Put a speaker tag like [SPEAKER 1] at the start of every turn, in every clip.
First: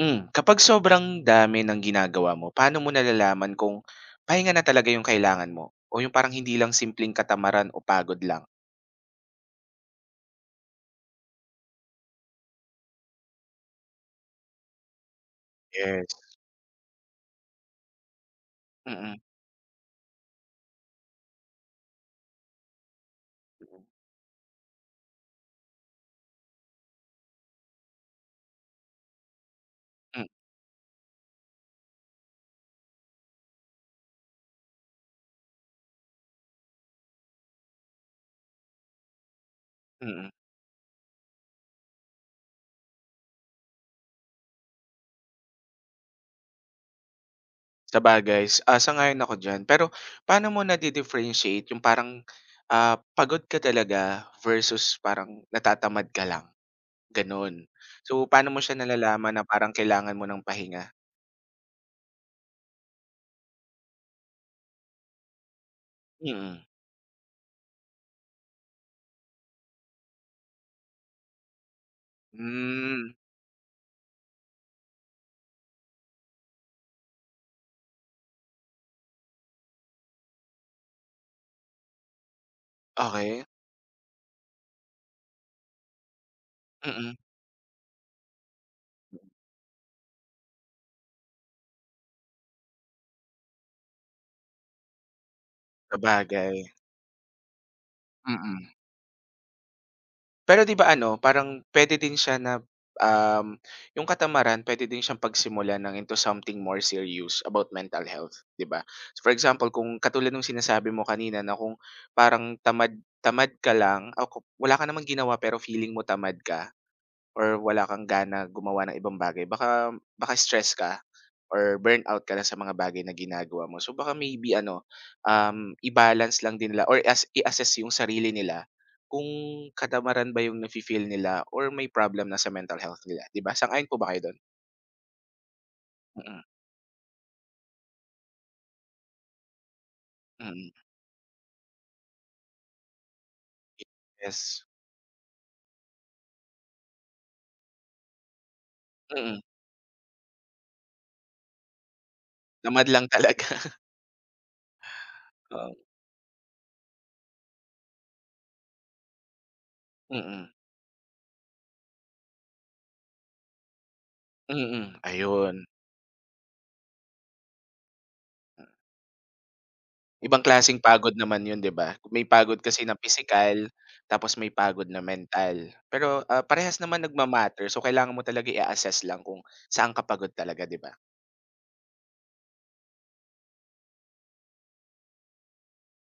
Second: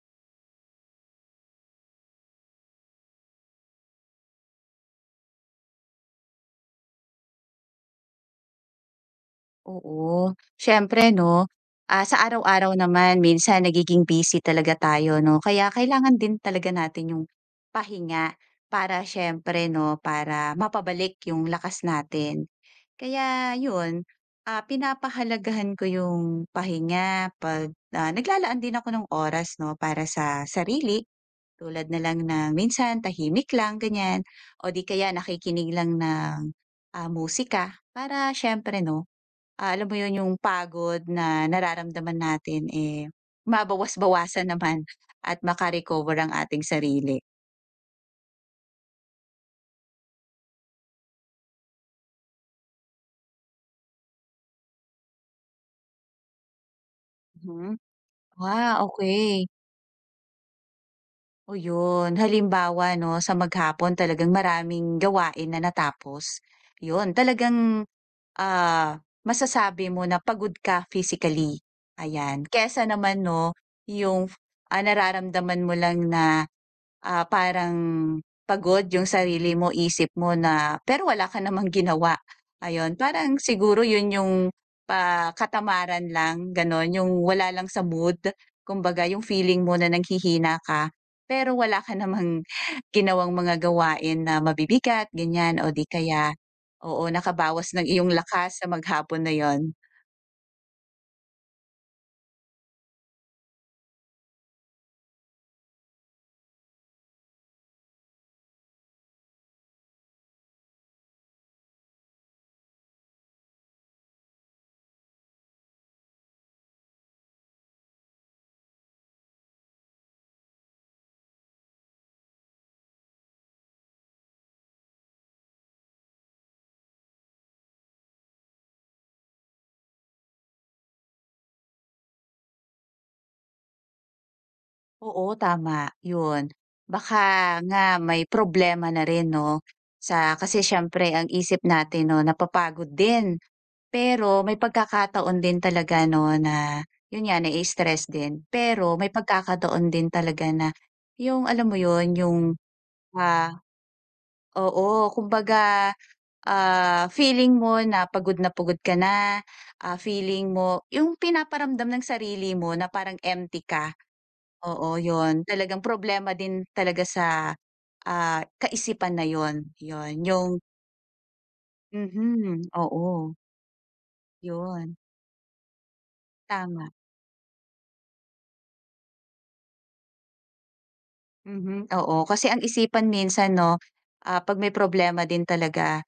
[SPEAKER 1] Kapag sobrang dami ng ginagawa mo, paano mo nalalaman kung pahinga na talaga yung kailangan mo o yung parang hindi lang simpleng katamaran o pagod lang?
[SPEAKER 2] Oo, siyempre 'no, sa araw-araw naman minsan nagiging busy talaga tayo 'no, kaya
[SPEAKER 1] Yes.
[SPEAKER 2] kailangan din talaga natin yung pahinga para
[SPEAKER 1] Mm,
[SPEAKER 2] siyempre 'no, para mapabalik yung lakas natin. Kaya yun, pinapahalagahan ko yung pahinga 'pag, naglalaan din ako ng oras 'no, para sa sarili tulad na lang ng minsan tahimik lang ganyan o di kaya nakikinig lang ng, musika para siyempre 'no. Ah, alam mo
[SPEAKER 1] mm,
[SPEAKER 2] 'yun,
[SPEAKER 1] mm.
[SPEAKER 2] yung pagod na nararamdaman natin, eh, mabawas-bawasan naman at maka ang ating sarili.
[SPEAKER 1] Sabagay, sang-ayon ako diyan. Pero paano mo nadi-differentiate yung parang, pagod ka talaga versus parang natatamad ka lang, gano'n?
[SPEAKER 2] Mhm.
[SPEAKER 1] So, paano mo siya
[SPEAKER 2] Ah,
[SPEAKER 1] nalalaman na
[SPEAKER 2] okay.
[SPEAKER 1] parang kailangan mo ng pahinga?
[SPEAKER 2] Oh, 'yun. Halimbawa 'no, sa maghapon talagang maraming gawain na natapos,
[SPEAKER 1] Mm-mm. Mm.
[SPEAKER 2] 'yun talagang, masasabi mo na pagod ka physically, ayan. Kaysa
[SPEAKER 1] Hmm,
[SPEAKER 2] naman 'no, yung, nararamdaman mo lang na parang pagod yung sarili mo, isip mo na pero wala ka namang ginawa, ayun. Parang
[SPEAKER 1] okey.
[SPEAKER 2] siguro yun yung katamaran lang gano'n, yung
[SPEAKER 1] Mm,
[SPEAKER 2] wala lang sa mood. Kumbaga yung feeling mo na nanghihina ka, pero wala ka namang ginawang mga gawain na mabibigat, ganyan o di kaya
[SPEAKER 1] sabagay.
[SPEAKER 2] oo, nakabawas ng iyong lakas sa
[SPEAKER 1] Mm.
[SPEAKER 2] maghapon na yon.
[SPEAKER 1] Pero 'di ba ano, parang puwede din siya na, um, yung katamaran puwede din siyang pagsimulan ng into something more serious about mental health, 'di ba? So, for example, kung katulad nung sinasabi mo kanina na kung parang tamad tamad ka lang o wala ka namang ginawa pero feeling mo tamad ka or wala kang gana gumawa ng ibang bagay baka baka stress ka or burnout ka na sa mga bagay na ginagawa mo. So baka maybe ano, i-balance lang din nila or as i-assess yung sarili nila kung katamaran ba yung nafi-feel nila or may problem na sa mental health nila, 'di ba? Sang-ayon po ba kayo do'n?
[SPEAKER 2] Oo, tama,
[SPEAKER 1] Mm,
[SPEAKER 2] yun. Baka nga may problema na rin 'no, sa kasi
[SPEAKER 1] mm,
[SPEAKER 2] siyempre ang isip natin 'no napapagod din. Pero may
[SPEAKER 1] yes.
[SPEAKER 2] pagkakataon din talaga 'no na yun nga nai-stress din. Pero may
[SPEAKER 1] Mm,
[SPEAKER 2] pagkakataon din talaga na yung alam mo yun, yung,
[SPEAKER 1] Tamad lang talaga.
[SPEAKER 2] ah oo, kumbaga,
[SPEAKER 1] Oo,
[SPEAKER 2] feeling mo na pagod ka na,
[SPEAKER 1] mm,
[SPEAKER 2] feeling mo yung pinaparamdam ng sarili mo na parang empty ka.
[SPEAKER 1] mm,
[SPEAKER 2] Oo, 'yun.
[SPEAKER 1] ayun.
[SPEAKER 2] Talagang problema din talaga sa, kaisipan na 'yun, 'yun.
[SPEAKER 1] Ibang
[SPEAKER 2] Yung
[SPEAKER 1] klaseng pagod naman 'yun, 'di ba? May pagod
[SPEAKER 2] mhm,
[SPEAKER 1] kasi na
[SPEAKER 2] oo,
[SPEAKER 1] physical, tapos may pagod
[SPEAKER 2] 'yun,
[SPEAKER 1] na mental. Pero, parehas
[SPEAKER 2] tama.
[SPEAKER 1] naman nagma so kailangan mo talaga i-assess lang kung saan ka pagod talaga, 'di ba?
[SPEAKER 2] Mhm, oo. Kasi ang isipan minsan 'no, 'pag may problema din talaga.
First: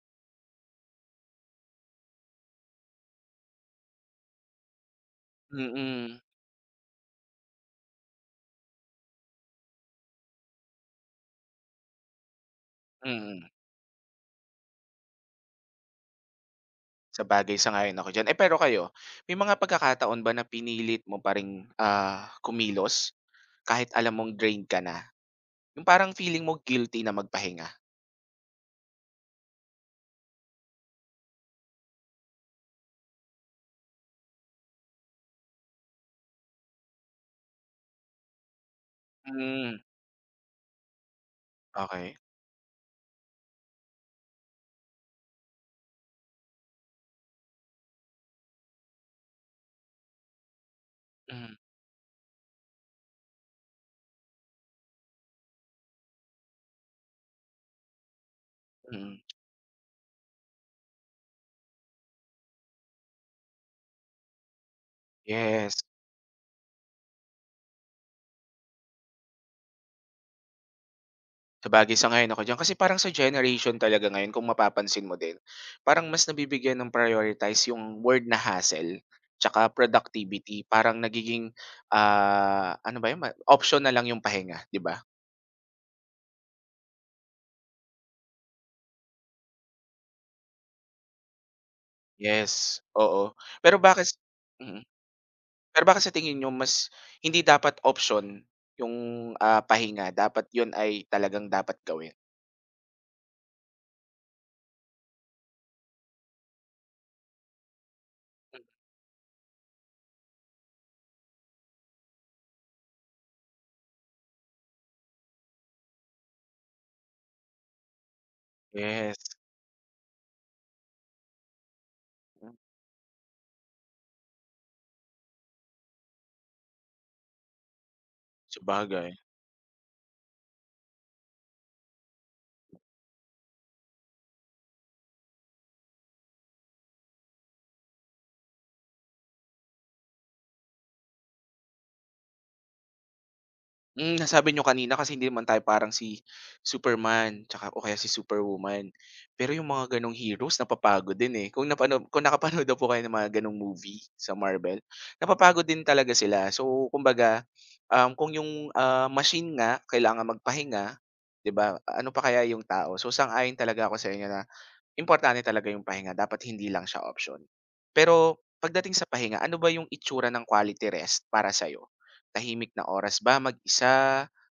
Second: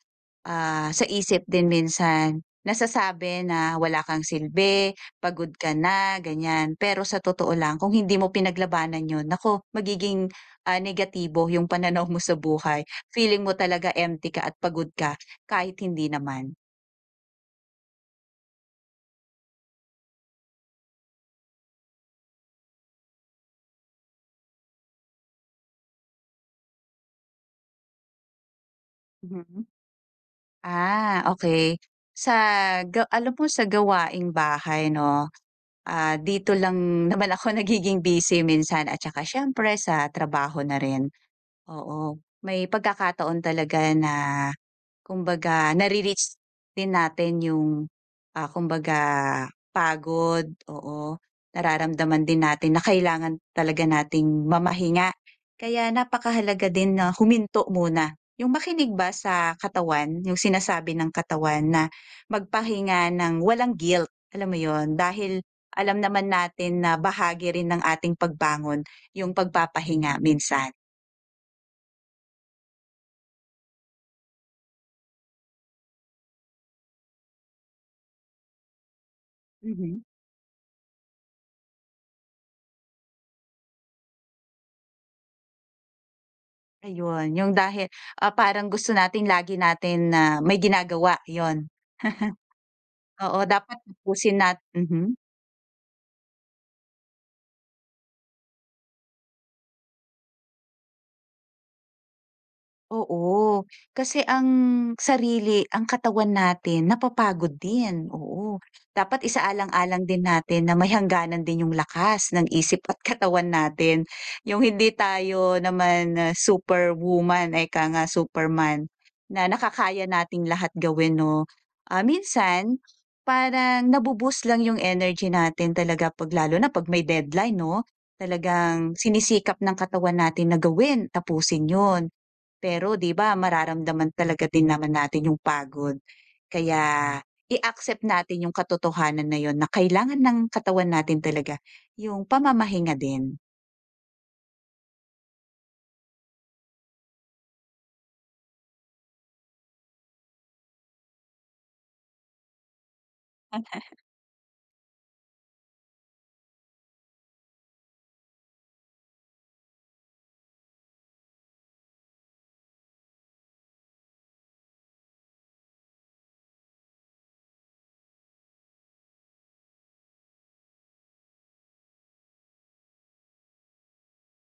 [SPEAKER 2] Ah, sa isip din minsan nasasabi na wala kang silbi, pagod ka na,
[SPEAKER 1] Mm,
[SPEAKER 2] ganyan. Pero sa totoo lang kung hindi mo pinaglabanan 'yun, naku magiging, negatibo 'yung pananaw mo sa buhay. Feeling
[SPEAKER 1] mm.
[SPEAKER 2] mo talaga empty ka at pagod ka kahit hindi naman.
[SPEAKER 1] Sabagay, sang-ayon ako diyan. Eh, pero kayo, may mga pagkakataon ba na pinilit mo pa ring, kumilos kahit alam mong drained ka na? Yung parang feeling mo guilty na magpahinga?
[SPEAKER 2] Mhm. Ah, okay. Sa alam mo sa gawaing bahay 'no, dito lang naman ako nagiging busy minsan at saka siyempre
[SPEAKER 1] Hmm,
[SPEAKER 2] sa trabaho na rin.
[SPEAKER 1] okey.
[SPEAKER 2] Oo, may pagkakataon talaga na kumbaga nare-reach din natin yung, kumbaga pagod, oo.
[SPEAKER 1] Hmm,
[SPEAKER 2] Nararamdaman din natin na kailangan talaga nating mamahinga. Kaya napakahalaga din na huminto muna, yung makinig ba
[SPEAKER 1] mm.
[SPEAKER 2] sa katawan, yung sinasabi ng katawan na magpahinga ng walang guilt, alam mo yon. Dahil
[SPEAKER 1] Yes,
[SPEAKER 2] alam naman natin na bahagi rin ng ating pagbangon yung pagpapahinga minsan.
[SPEAKER 1] sabagay, sang-ayon ako diyan. Kasi parang sa generation talaga ngayon kung mapapansin mo din, parang mas nabibigyan ng prioritize yung word na hustle tsaka
[SPEAKER 2] Mhm.
[SPEAKER 1] productivity. Parang nagiging, ano ba yun, ma option na lang yung pahinga, 'di ba?
[SPEAKER 2] Ayun, yung dahil, parang gusto natin lagi natin na may ginagawa, yun.
[SPEAKER 1] Yes, oo.
[SPEAKER 2] Oo,
[SPEAKER 1] Pero
[SPEAKER 2] dapat
[SPEAKER 1] bakit s
[SPEAKER 2] tapusin nat
[SPEAKER 1] mm.
[SPEAKER 2] mhm.
[SPEAKER 1] Pero bakit sa tingin niyo mas hindi dapat option yung, pahinga dapat yun ay talagang dapat gawin?
[SPEAKER 2] Oo, kasi ang sarili, ang katawan natin napapagod din,
[SPEAKER 1] Hmm.
[SPEAKER 2] oo. Dapat isaalang-alang din natin na may hangganan din yung lakas ng isip at katawan natin. Yung hindi tayo naman, superwoman, eka nga superman,
[SPEAKER 1] Yes,
[SPEAKER 2] na nakakaya nating lahat gawin 'no. Ah,
[SPEAKER 1] hmm,
[SPEAKER 2] minsan parang nabubus lang yung energy natin talaga 'pag lalo na 'pag may deadline 'no, talagang
[SPEAKER 1] sabagay.
[SPEAKER 2] sinisikap ng katawan natin na gawin, tapusin yun. Pero 'di ba mararamdaman talaga din naman natin yung pagod. Kaya i-accept natin yung katotohanan na yun na kailangan ng katawan natin talaga yung pamamahinga din.
[SPEAKER 1] Nasabi niyo kanina kasi hindi naman tayo parang si Superman tsaka o kaya si Superwoman. Pero yung mga gano'ng heroes napapagod din, eh. Kung nakapanood na po kayo ng mga gano'ng movie sa Marvel, napapagod din talaga sila. So, kumbaga, kung yung, machine nga kailangan magpahinga, 'di ba, ano pa kaya yung tao? So, sang-ayon talaga ako sa inyo na importante talaga yung pahinga dapat hindi lang siya option. Pero pagdating sa pahinga, ano ba yung itsura ng quality rest para sa'yo? Tahimik na oras ba mag-isa,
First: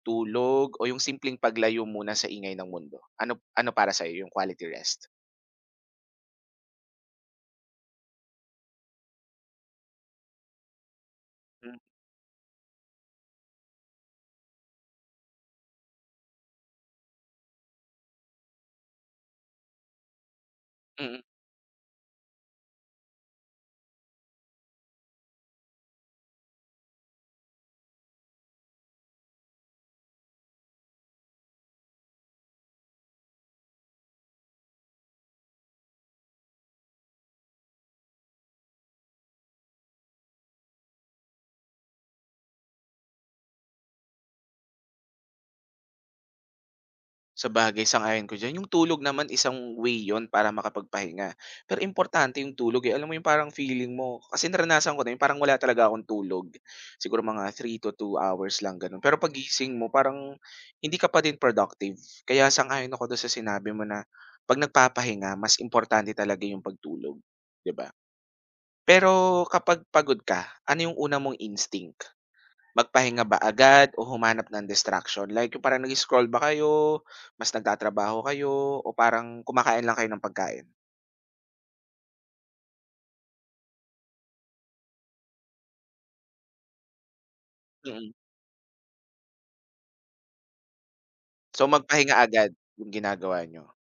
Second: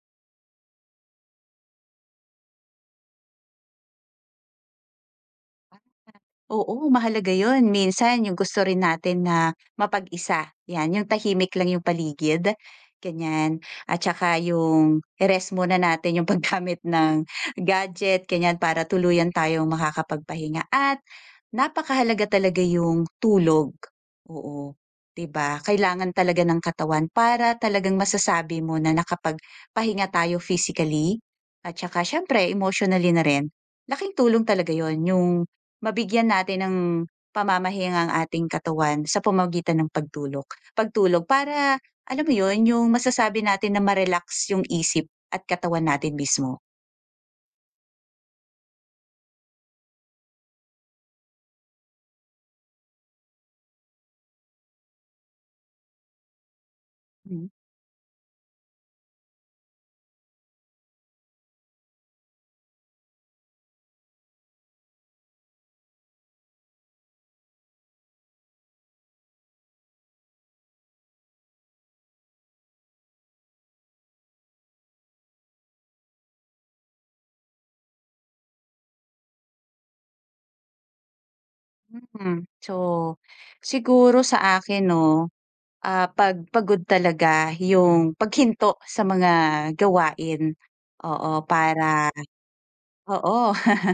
[SPEAKER 1] tulog, o yung simpleng paglayo muna sa ingay ng mundo? Ano ano para sa'yo yung quality rest?
[SPEAKER 2] Oo, mahalaga yun. Minsan yung gusto rin natin na mapag-isa, yan, yung tahimik lang
[SPEAKER 1] Hmm,
[SPEAKER 2] yung paligid, ganyan. At saka yung i-rest muna natin yung paggamit ng gadget, ganyan, para tuluyan tayong makakapagpahinga. At
[SPEAKER 1] mm.
[SPEAKER 2] napakahalaga talaga yung tulog. Oo, 'di ba? Kailangan talaga ng katawan para talagang masasabi mo na nakapagpahinga tayo physically at saka siyempre emotionally na rin. Laking tulong talaga yon yung mabigyan natin ng pamamahinga ang ating katawan sa pamamagitan ng pagtulog pagtulog para alam mo yun, yung masasabi natin na ma-relax yung isip at katawan natin mismo.
[SPEAKER 1] Sabagay, sang-ayon ko diyan. Yung tulog naman isang way yon para makapagpahinga. Pero importante yung tulog, eh. Alam mo yung parang feeling mo kasi naranasan ko na yung parang wala talaga akong tulog. Siguro mga 3 to 2 hours lang, gano'n. Pero pagising mo parang hindi ka pa din productive. Kaya sang-ayon ako do'n sa sinabi mo na 'pag nagpapahinga mas importante talaga yung pagtulog, 'di ba? Pero kapag pagod ka, ano yung una mong instinct? Magpahinga ba agad o humanap ng distraction? Like yung parang nag-scroll ba kayo, mas nagtatrabaho kayo, o parang kumakain lang kayo ng pagkain?
[SPEAKER 2] Mm, so siguro sa akin 'no, 'pag pagod talaga
[SPEAKER 1] Mm.
[SPEAKER 2] yung paghinto sa mga gawain, oo,
[SPEAKER 1] So,
[SPEAKER 2] para
[SPEAKER 1] magpahinga agad yung ginagawa
[SPEAKER 2] oo.
[SPEAKER 1] niyo?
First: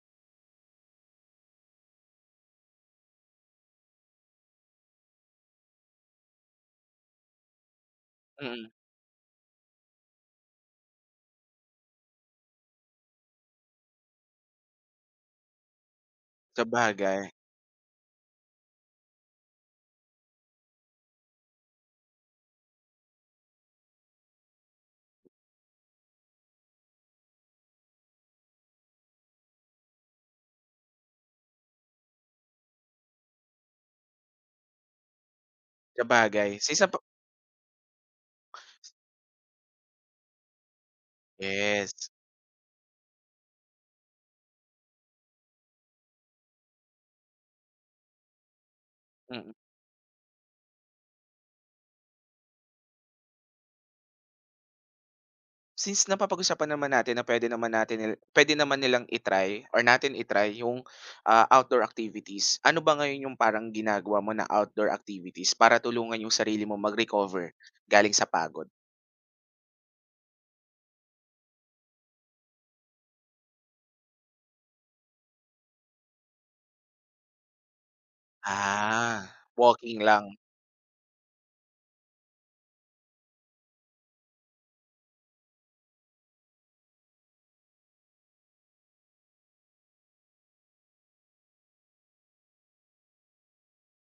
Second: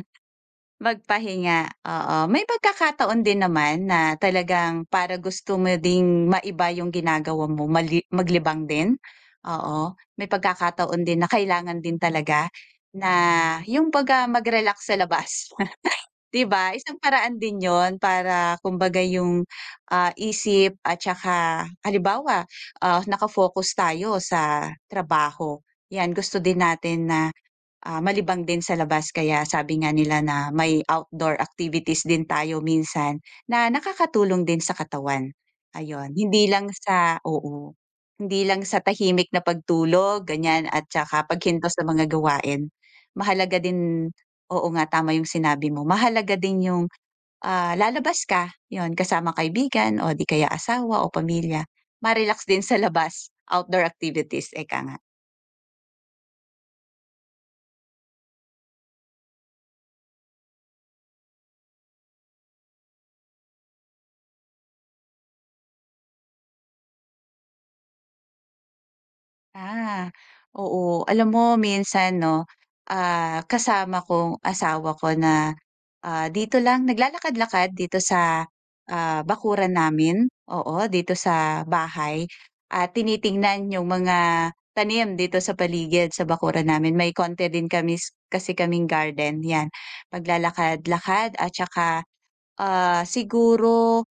[SPEAKER 2] Magpahinga, oo. May pagkakataon din naman na talagang para gusto mo ding maiba yung ginagawa mo, maglibang
[SPEAKER 1] Mm.
[SPEAKER 2] din? Oo, may pagkakataon din na kailangan din talaga na yung pag mag-relax sa labas, 'di ba? Isang
[SPEAKER 1] Sabagay,
[SPEAKER 2] paraan din yon para kumbaga yung, isip at saka halimbawa, ah, naka tayo sa trabaho, 'yan gusto din natin na malibang din sa labas kaya sabi nga nila na may outdoor activities din tayo minsan na nakakatulong din sa katawan, ayun.
[SPEAKER 1] sabagay
[SPEAKER 2] Hindi lang
[SPEAKER 1] since napa
[SPEAKER 2] sa oo, hindi lang sa tahimik na pagtulog ganyan at saka paghintos sa
[SPEAKER 1] yes,
[SPEAKER 2] mga gawain. Mahalaga din oo nga tama yung sinabi mo, mahalaga din yung, lalabas ka, yon kasama
[SPEAKER 1] mm.
[SPEAKER 2] kaibigan o di kaya asawa o pamilya, ma-relax din sa labas, outdoor activities, eka nga.
[SPEAKER 1] Since napapag-usapan naman natin na puwede naman nilang i-try or natin i-try yung, outdoor activities. Ano ba ngayon yung parang ginagawa mo na outdoor activities para tulungan yung sarili mo mag-recover galing sa pagod?
[SPEAKER 2] Ah, oo. Alam mo minsan 'no, kasama kong asawa ko na, dito lang naglalakad-lakad dito sa,
[SPEAKER 1] Ah,
[SPEAKER 2] bakuran
[SPEAKER 1] Walking lang,
[SPEAKER 2] namin, oo, dito sa bahay at tinitingnan yung mga tanim dito sa paligid sa bakuran namin. May konti din kami kasi kaming garden, 'yan. Paglalakad-lakad at saka, siguro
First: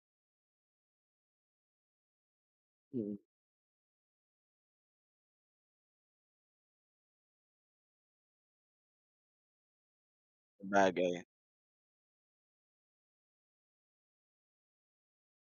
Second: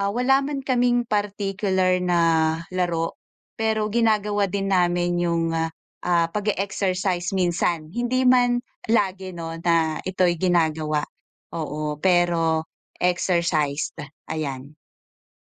[SPEAKER 2] Wala man kaming particular na laro,
[SPEAKER 1] mm,
[SPEAKER 2] pero ginagawa din namin yung, pag exercise minsan. Hindi man lagi 'no na ito'y ginagawa,
[SPEAKER 1] sabagay.
[SPEAKER 2] oo, pero exercised, ayan.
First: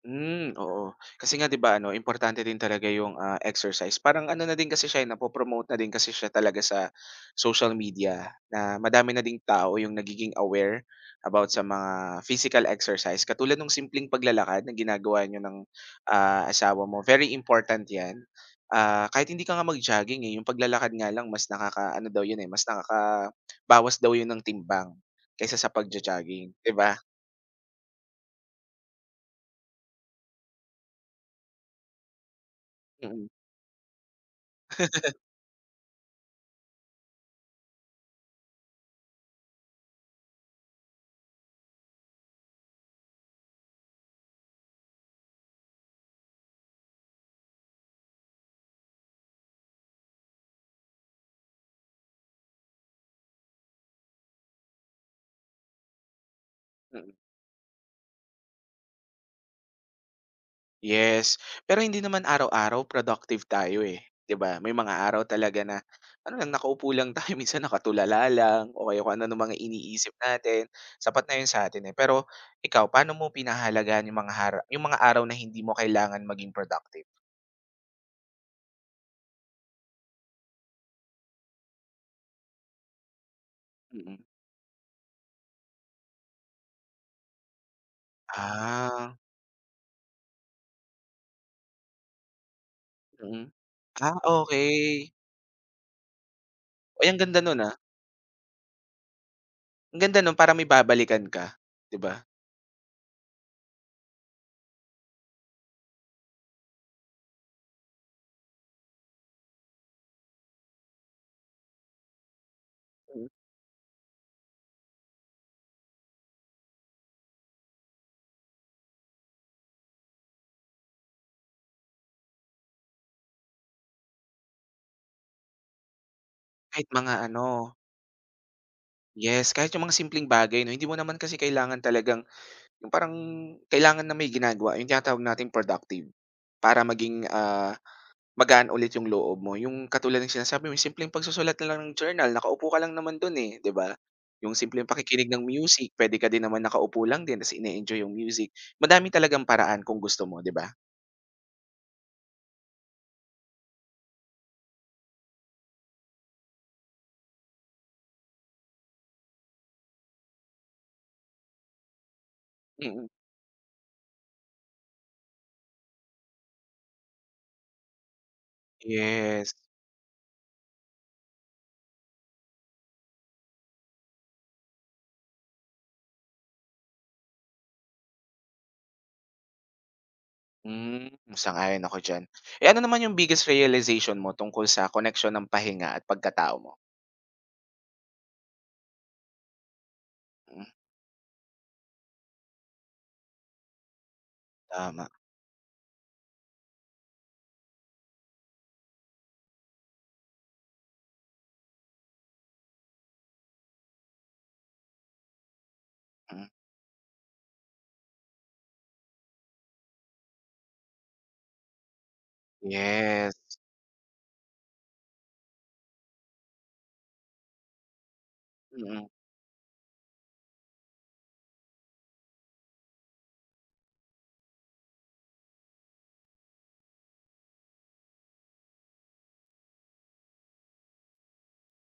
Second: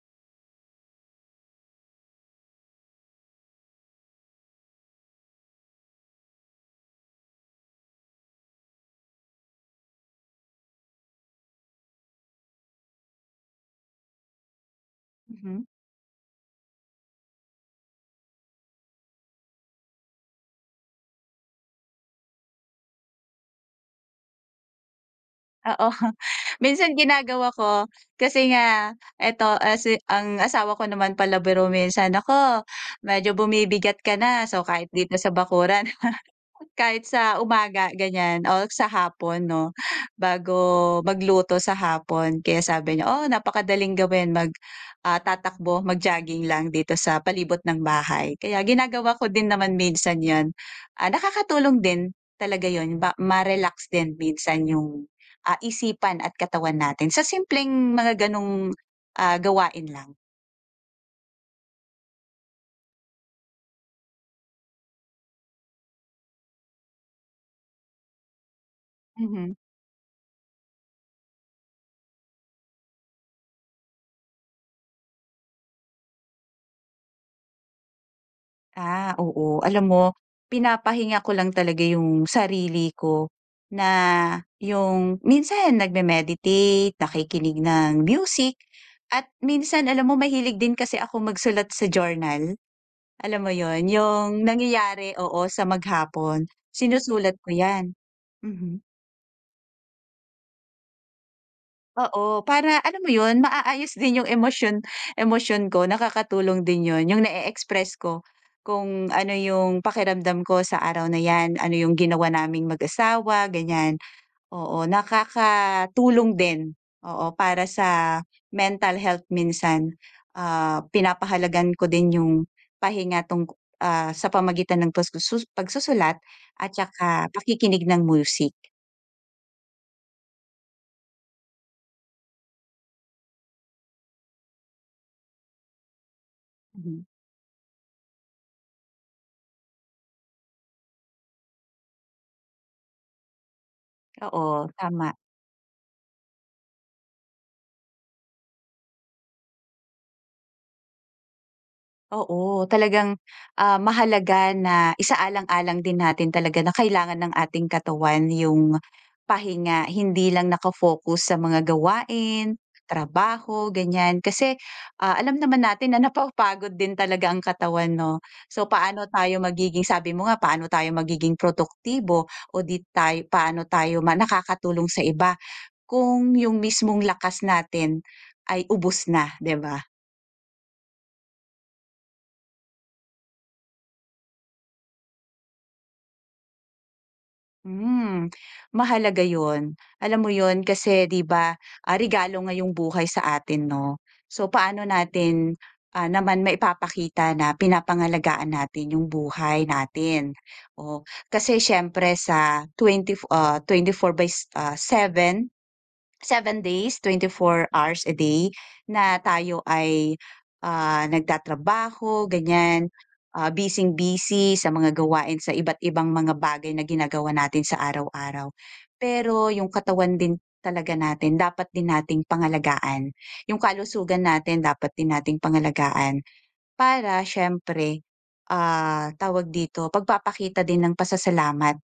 [SPEAKER 1] Hmm, oo. Kasi nga 'di ba ano, importante din talaga yung, exercise. Parang ano na din kasi siya, eh, napo-promote na din kasi siya talaga sa social media na madami na ding tao yung nagiging aware about sa mga physical exercise. Katulad ng simpleng paglalakad na ginagawa niyo
[SPEAKER 2] Mhm,
[SPEAKER 1] ng, asawa mo, very important 'yan. Kahit hindi ka nga mag-jogging, eh, yung paglalakad nga lang mas nakakaano daw 'yun, eh, mas nakakabawas daw 'yun ng timbang kaysa sa
[SPEAKER 2] oo.
[SPEAKER 1] pagjo-jogging, 'di ba?
[SPEAKER 2] Minsan ginagawa ko kasi nga eto, si ang asawa ko naman palabiro minsan, ako
[SPEAKER 1] Mm,
[SPEAKER 2] medyo bumibigat ka na." So, kahit dito sa bakuran. Kahit sa umaga ganyan o sa hapon 'no, bago magluto sa hapon kaya sabi niya, "Oh, napakadaling gawin mag, tatakbo, mag-jogging lang dito sa palibot ng bahay." Kaya ginagawa ko din naman minsan 'yun. Ah, nakakatulong din talaga 'yun ba ma-relax din minsan yung, isipan at katawan natin
[SPEAKER 1] mm.
[SPEAKER 2] sa simpleng mga gano'ng, gawain lang.
[SPEAKER 1] Yes, pero hindi naman araw-araw productive tayo, eh, 'di ba? May mga araw talaga na ano lang, nakaupo lang tayo, minsan nakatulala lang o kaya kung ano ng mga
[SPEAKER 2] Mhm.
[SPEAKER 1] iniisip natin, sapat na 'yun sa atin, eh. Pero ikaw, paano mo pinahahalagahan yung mga araw na hindi mo kailangan maging productive?
[SPEAKER 2] Ah, oo. Alam mo, pinapahinga ko lang talaga yung sarili ko na
[SPEAKER 1] Mm.
[SPEAKER 2] yung minsan nagme-meditate, nakikinig ng music,
[SPEAKER 1] Ah,
[SPEAKER 2] at minsan alam mo mahilig din kasi ako magsulat sa journal. Alam
[SPEAKER 1] mm.
[SPEAKER 2] mo yon, yung
[SPEAKER 1] Okay.
[SPEAKER 2] nangyayari, oo, sa maghapon,
[SPEAKER 1] O ang
[SPEAKER 2] sinusulat
[SPEAKER 1] ganda
[SPEAKER 2] ko
[SPEAKER 1] nun, ah.
[SPEAKER 2] yan. Mhm.
[SPEAKER 1] Ang ganda nun para may babalikan ka, 'di ba?
[SPEAKER 2] Oo, para alam mo 'yun, maaayos din 'yung emosyon emosyon ko, nakakatulong din 'yun, 'yung na-e-express ko kung ano 'yung pakiramdam ko sa araw na 'yan, ano 'yung ginawa naming
[SPEAKER 1] Mm.
[SPEAKER 2] mag-asawa, ganiyan. Oo, nakakatulong din, oo, para sa mental health minsan. Ah, pinapahalagan ko din 'yung pahinga sa pamagitan ng pagsusulat at
[SPEAKER 1] Kahit mga
[SPEAKER 2] saka
[SPEAKER 1] ano
[SPEAKER 2] pakikinig ng music.
[SPEAKER 1] yes, kahit yung mga simpleng bagay 'no, hindi mo naman kasi kailangan talagang yung parang kailangan na may ginagawa, yung tinatawag nating productive. Para
[SPEAKER 2] Mhm,
[SPEAKER 1] maging, magaan ulit yung loob mo. Yung katulad ng sinasabi mo, yung simpleng pagsusulat na lang ng journal, nakaupo ka lang naman dun, eh, 'di ba? Yung
[SPEAKER 2] oo,
[SPEAKER 1] simpleng
[SPEAKER 2] tama.
[SPEAKER 1] pakikinig ng music, pwede ka din naman nakaupo lang din kasi ine-enjoy yung music. Madami talagang paraan kung gusto mo, 'di ba?
[SPEAKER 2] Oo, talagang, mahalaga na isaalang-alang din natin talaga na kailangan ng ating katawan yung pahinga, hindi lang sa mga gawain,
[SPEAKER 1] Mm.
[SPEAKER 2] trabaho, ganyan. Kasi, alam naman natin na napapagod din talaga ang katawan 'no. So, paano tayo
[SPEAKER 1] Yes.
[SPEAKER 2] magiging sabi mo nga, paano tayo magiging produktibo o di tay paano tayo nakakatulong sa iba kung yung mismong lakas natin ay ubos na, 'di ba?
[SPEAKER 1] Sang ako diyan. Eh, ano naman yung biggest realization mo tungkol sa connection ng pahinga at pagkatao mo?
[SPEAKER 2] Hmm, mahalaga 'yun. Alam mo 'yun
[SPEAKER 1] Mm,
[SPEAKER 2] kasi 'di ba, regalo nga yung buhay sa atin 'no. So paano
[SPEAKER 1] tama.
[SPEAKER 2] natin, naman maipapakita na pinapangalagaan natin yung buhay natin. O kasi siyempre sa twenty four by seven
[SPEAKER 1] Mm.
[SPEAKER 2] seven days, 24 hours a day na tayo ay, nagtatrabaho ganyan,
[SPEAKER 1] Yes.
[SPEAKER 2] busyng-busy sa mga gawain sa iba't ibang mga bagay na ginagawa natin sa araw-araw.
[SPEAKER 1] Mm,
[SPEAKER 2] Pero yung katawan din talaga natin dapat din nating pangalagaan, yung kalusugan natin dapat din nating pangalagaan. Para siyempre, tawag dito, pagpapakita din ng pasasalamat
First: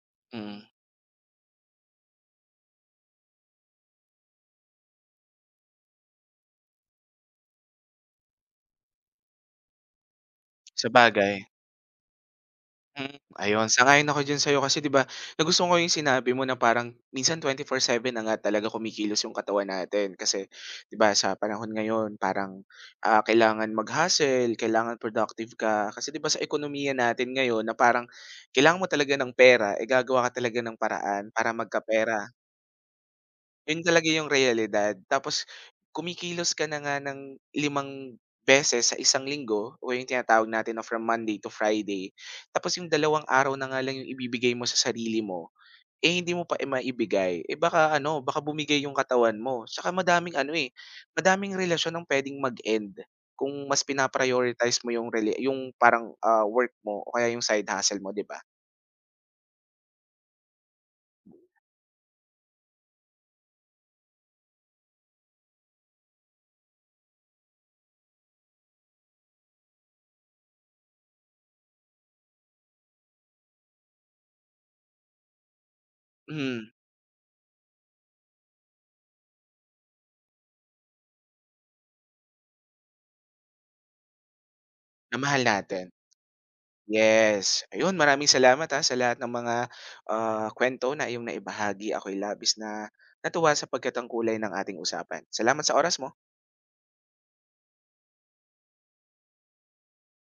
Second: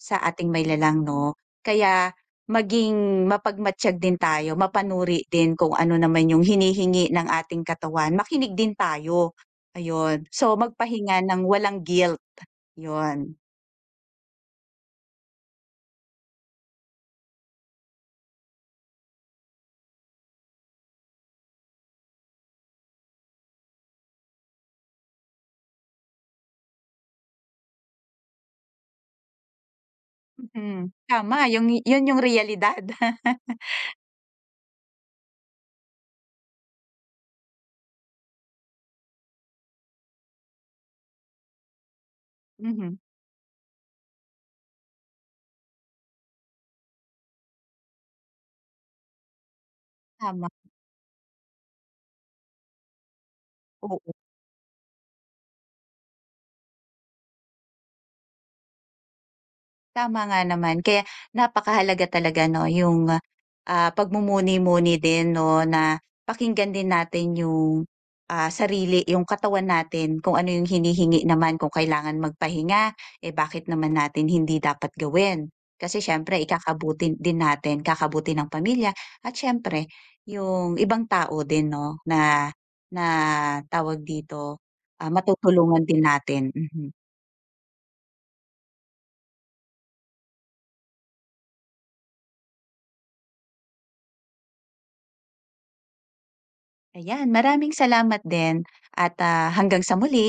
[SPEAKER 2] sa ating
[SPEAKER 1] mm.
[SPEAKER 2] mayalang 'no. Kaya maging mapagmatyag din tayo, mapanuri din kung ano naman yung hinihingi ng ating katawan, makinig din tayo, ayun. So, magpahinga
[SPEAKER 1] Sabagay,
[SPEAKER 2] ng walang guilt, yun.
[SPEAKER 1] ayun sang-ayon ako diyan sa'yo kasi 'di ba, nagustuhan ko yung sinabi mo na parang minsan 24/7 na nga talaga kumikilos yung katawan natin kasi 'di ba sa panahon ngayon parang, kailangan mag-hustle, kailangan productive ka kasi 'di ba sa ekonomiya natin ngayon na parang kailangan mo talaga ng pera, eh, gagawa ka talaga ng
[SPEAKER 2] Mm,
[SPEAKER 1] paraan
[SPEAKER 2] tama
[SPEAKER 1] para
[SPEAKER 2] yung yun yung
[SPEAKER 1] magkapera.
[SPEAKER 2] realidad.
[SPEAKER 1] Yun talaga yung realidad. Tapos kumikilos ka na nga ng 5 beses sa isang linggo o yung tinatawag natin na from Monday to Friday. Tapos yung
[SPEAKER 2] Mhm,
[SPEAKER 1] 2 araw na nga lang yung ibibigay mo sa sarili mo, eh hindi mo pa eh maibigay. Eh baka ano, baka bumigay yung katawan mo. Tsaka madaming
[SPEAKER 2] tama.
[SPEAKER 1] ano eh, madaming relasyon ang pwedeng mag-end kung mas pina mo yung rela yung parang, work mo o kaya yung side hustle mo, 'di ba?
[SPEAKER 2] Tama nga naman kaya napakahalaga talaga 'no yung, pagmumuni-muni din 'no na pakinggan din natin yung, sarili, yung katawan natin kung ano yung hinihingi naman kung kailangan magpahinga, eh, bakit naman natin hindi dapat gawin. Kasi siyempre
[SPEAKER 1] Mhm,
[SPEAKER 2] ikakabuti din natin, kakabuti ng pamilya at siyempre yung ibang tao din 'no na na tawag dito,
[SPEAKER 1] na mahal
[SPEAKER 2] matutulungan
[SPEAKER 1] natin.
[SPEAKER 2] din natin, mhm.
[SPEAKER 1] Yes. Ayun, maraming salamat, sa lahat ng mga, kuwento na iyong naibahagi. Ako'y labis na natuwa sa pagkatangkulay ng ating usapan. Salamat sa oras mo.
[SPEAKER 2] Ayan, maraming salamat din at, hanggang sa muli.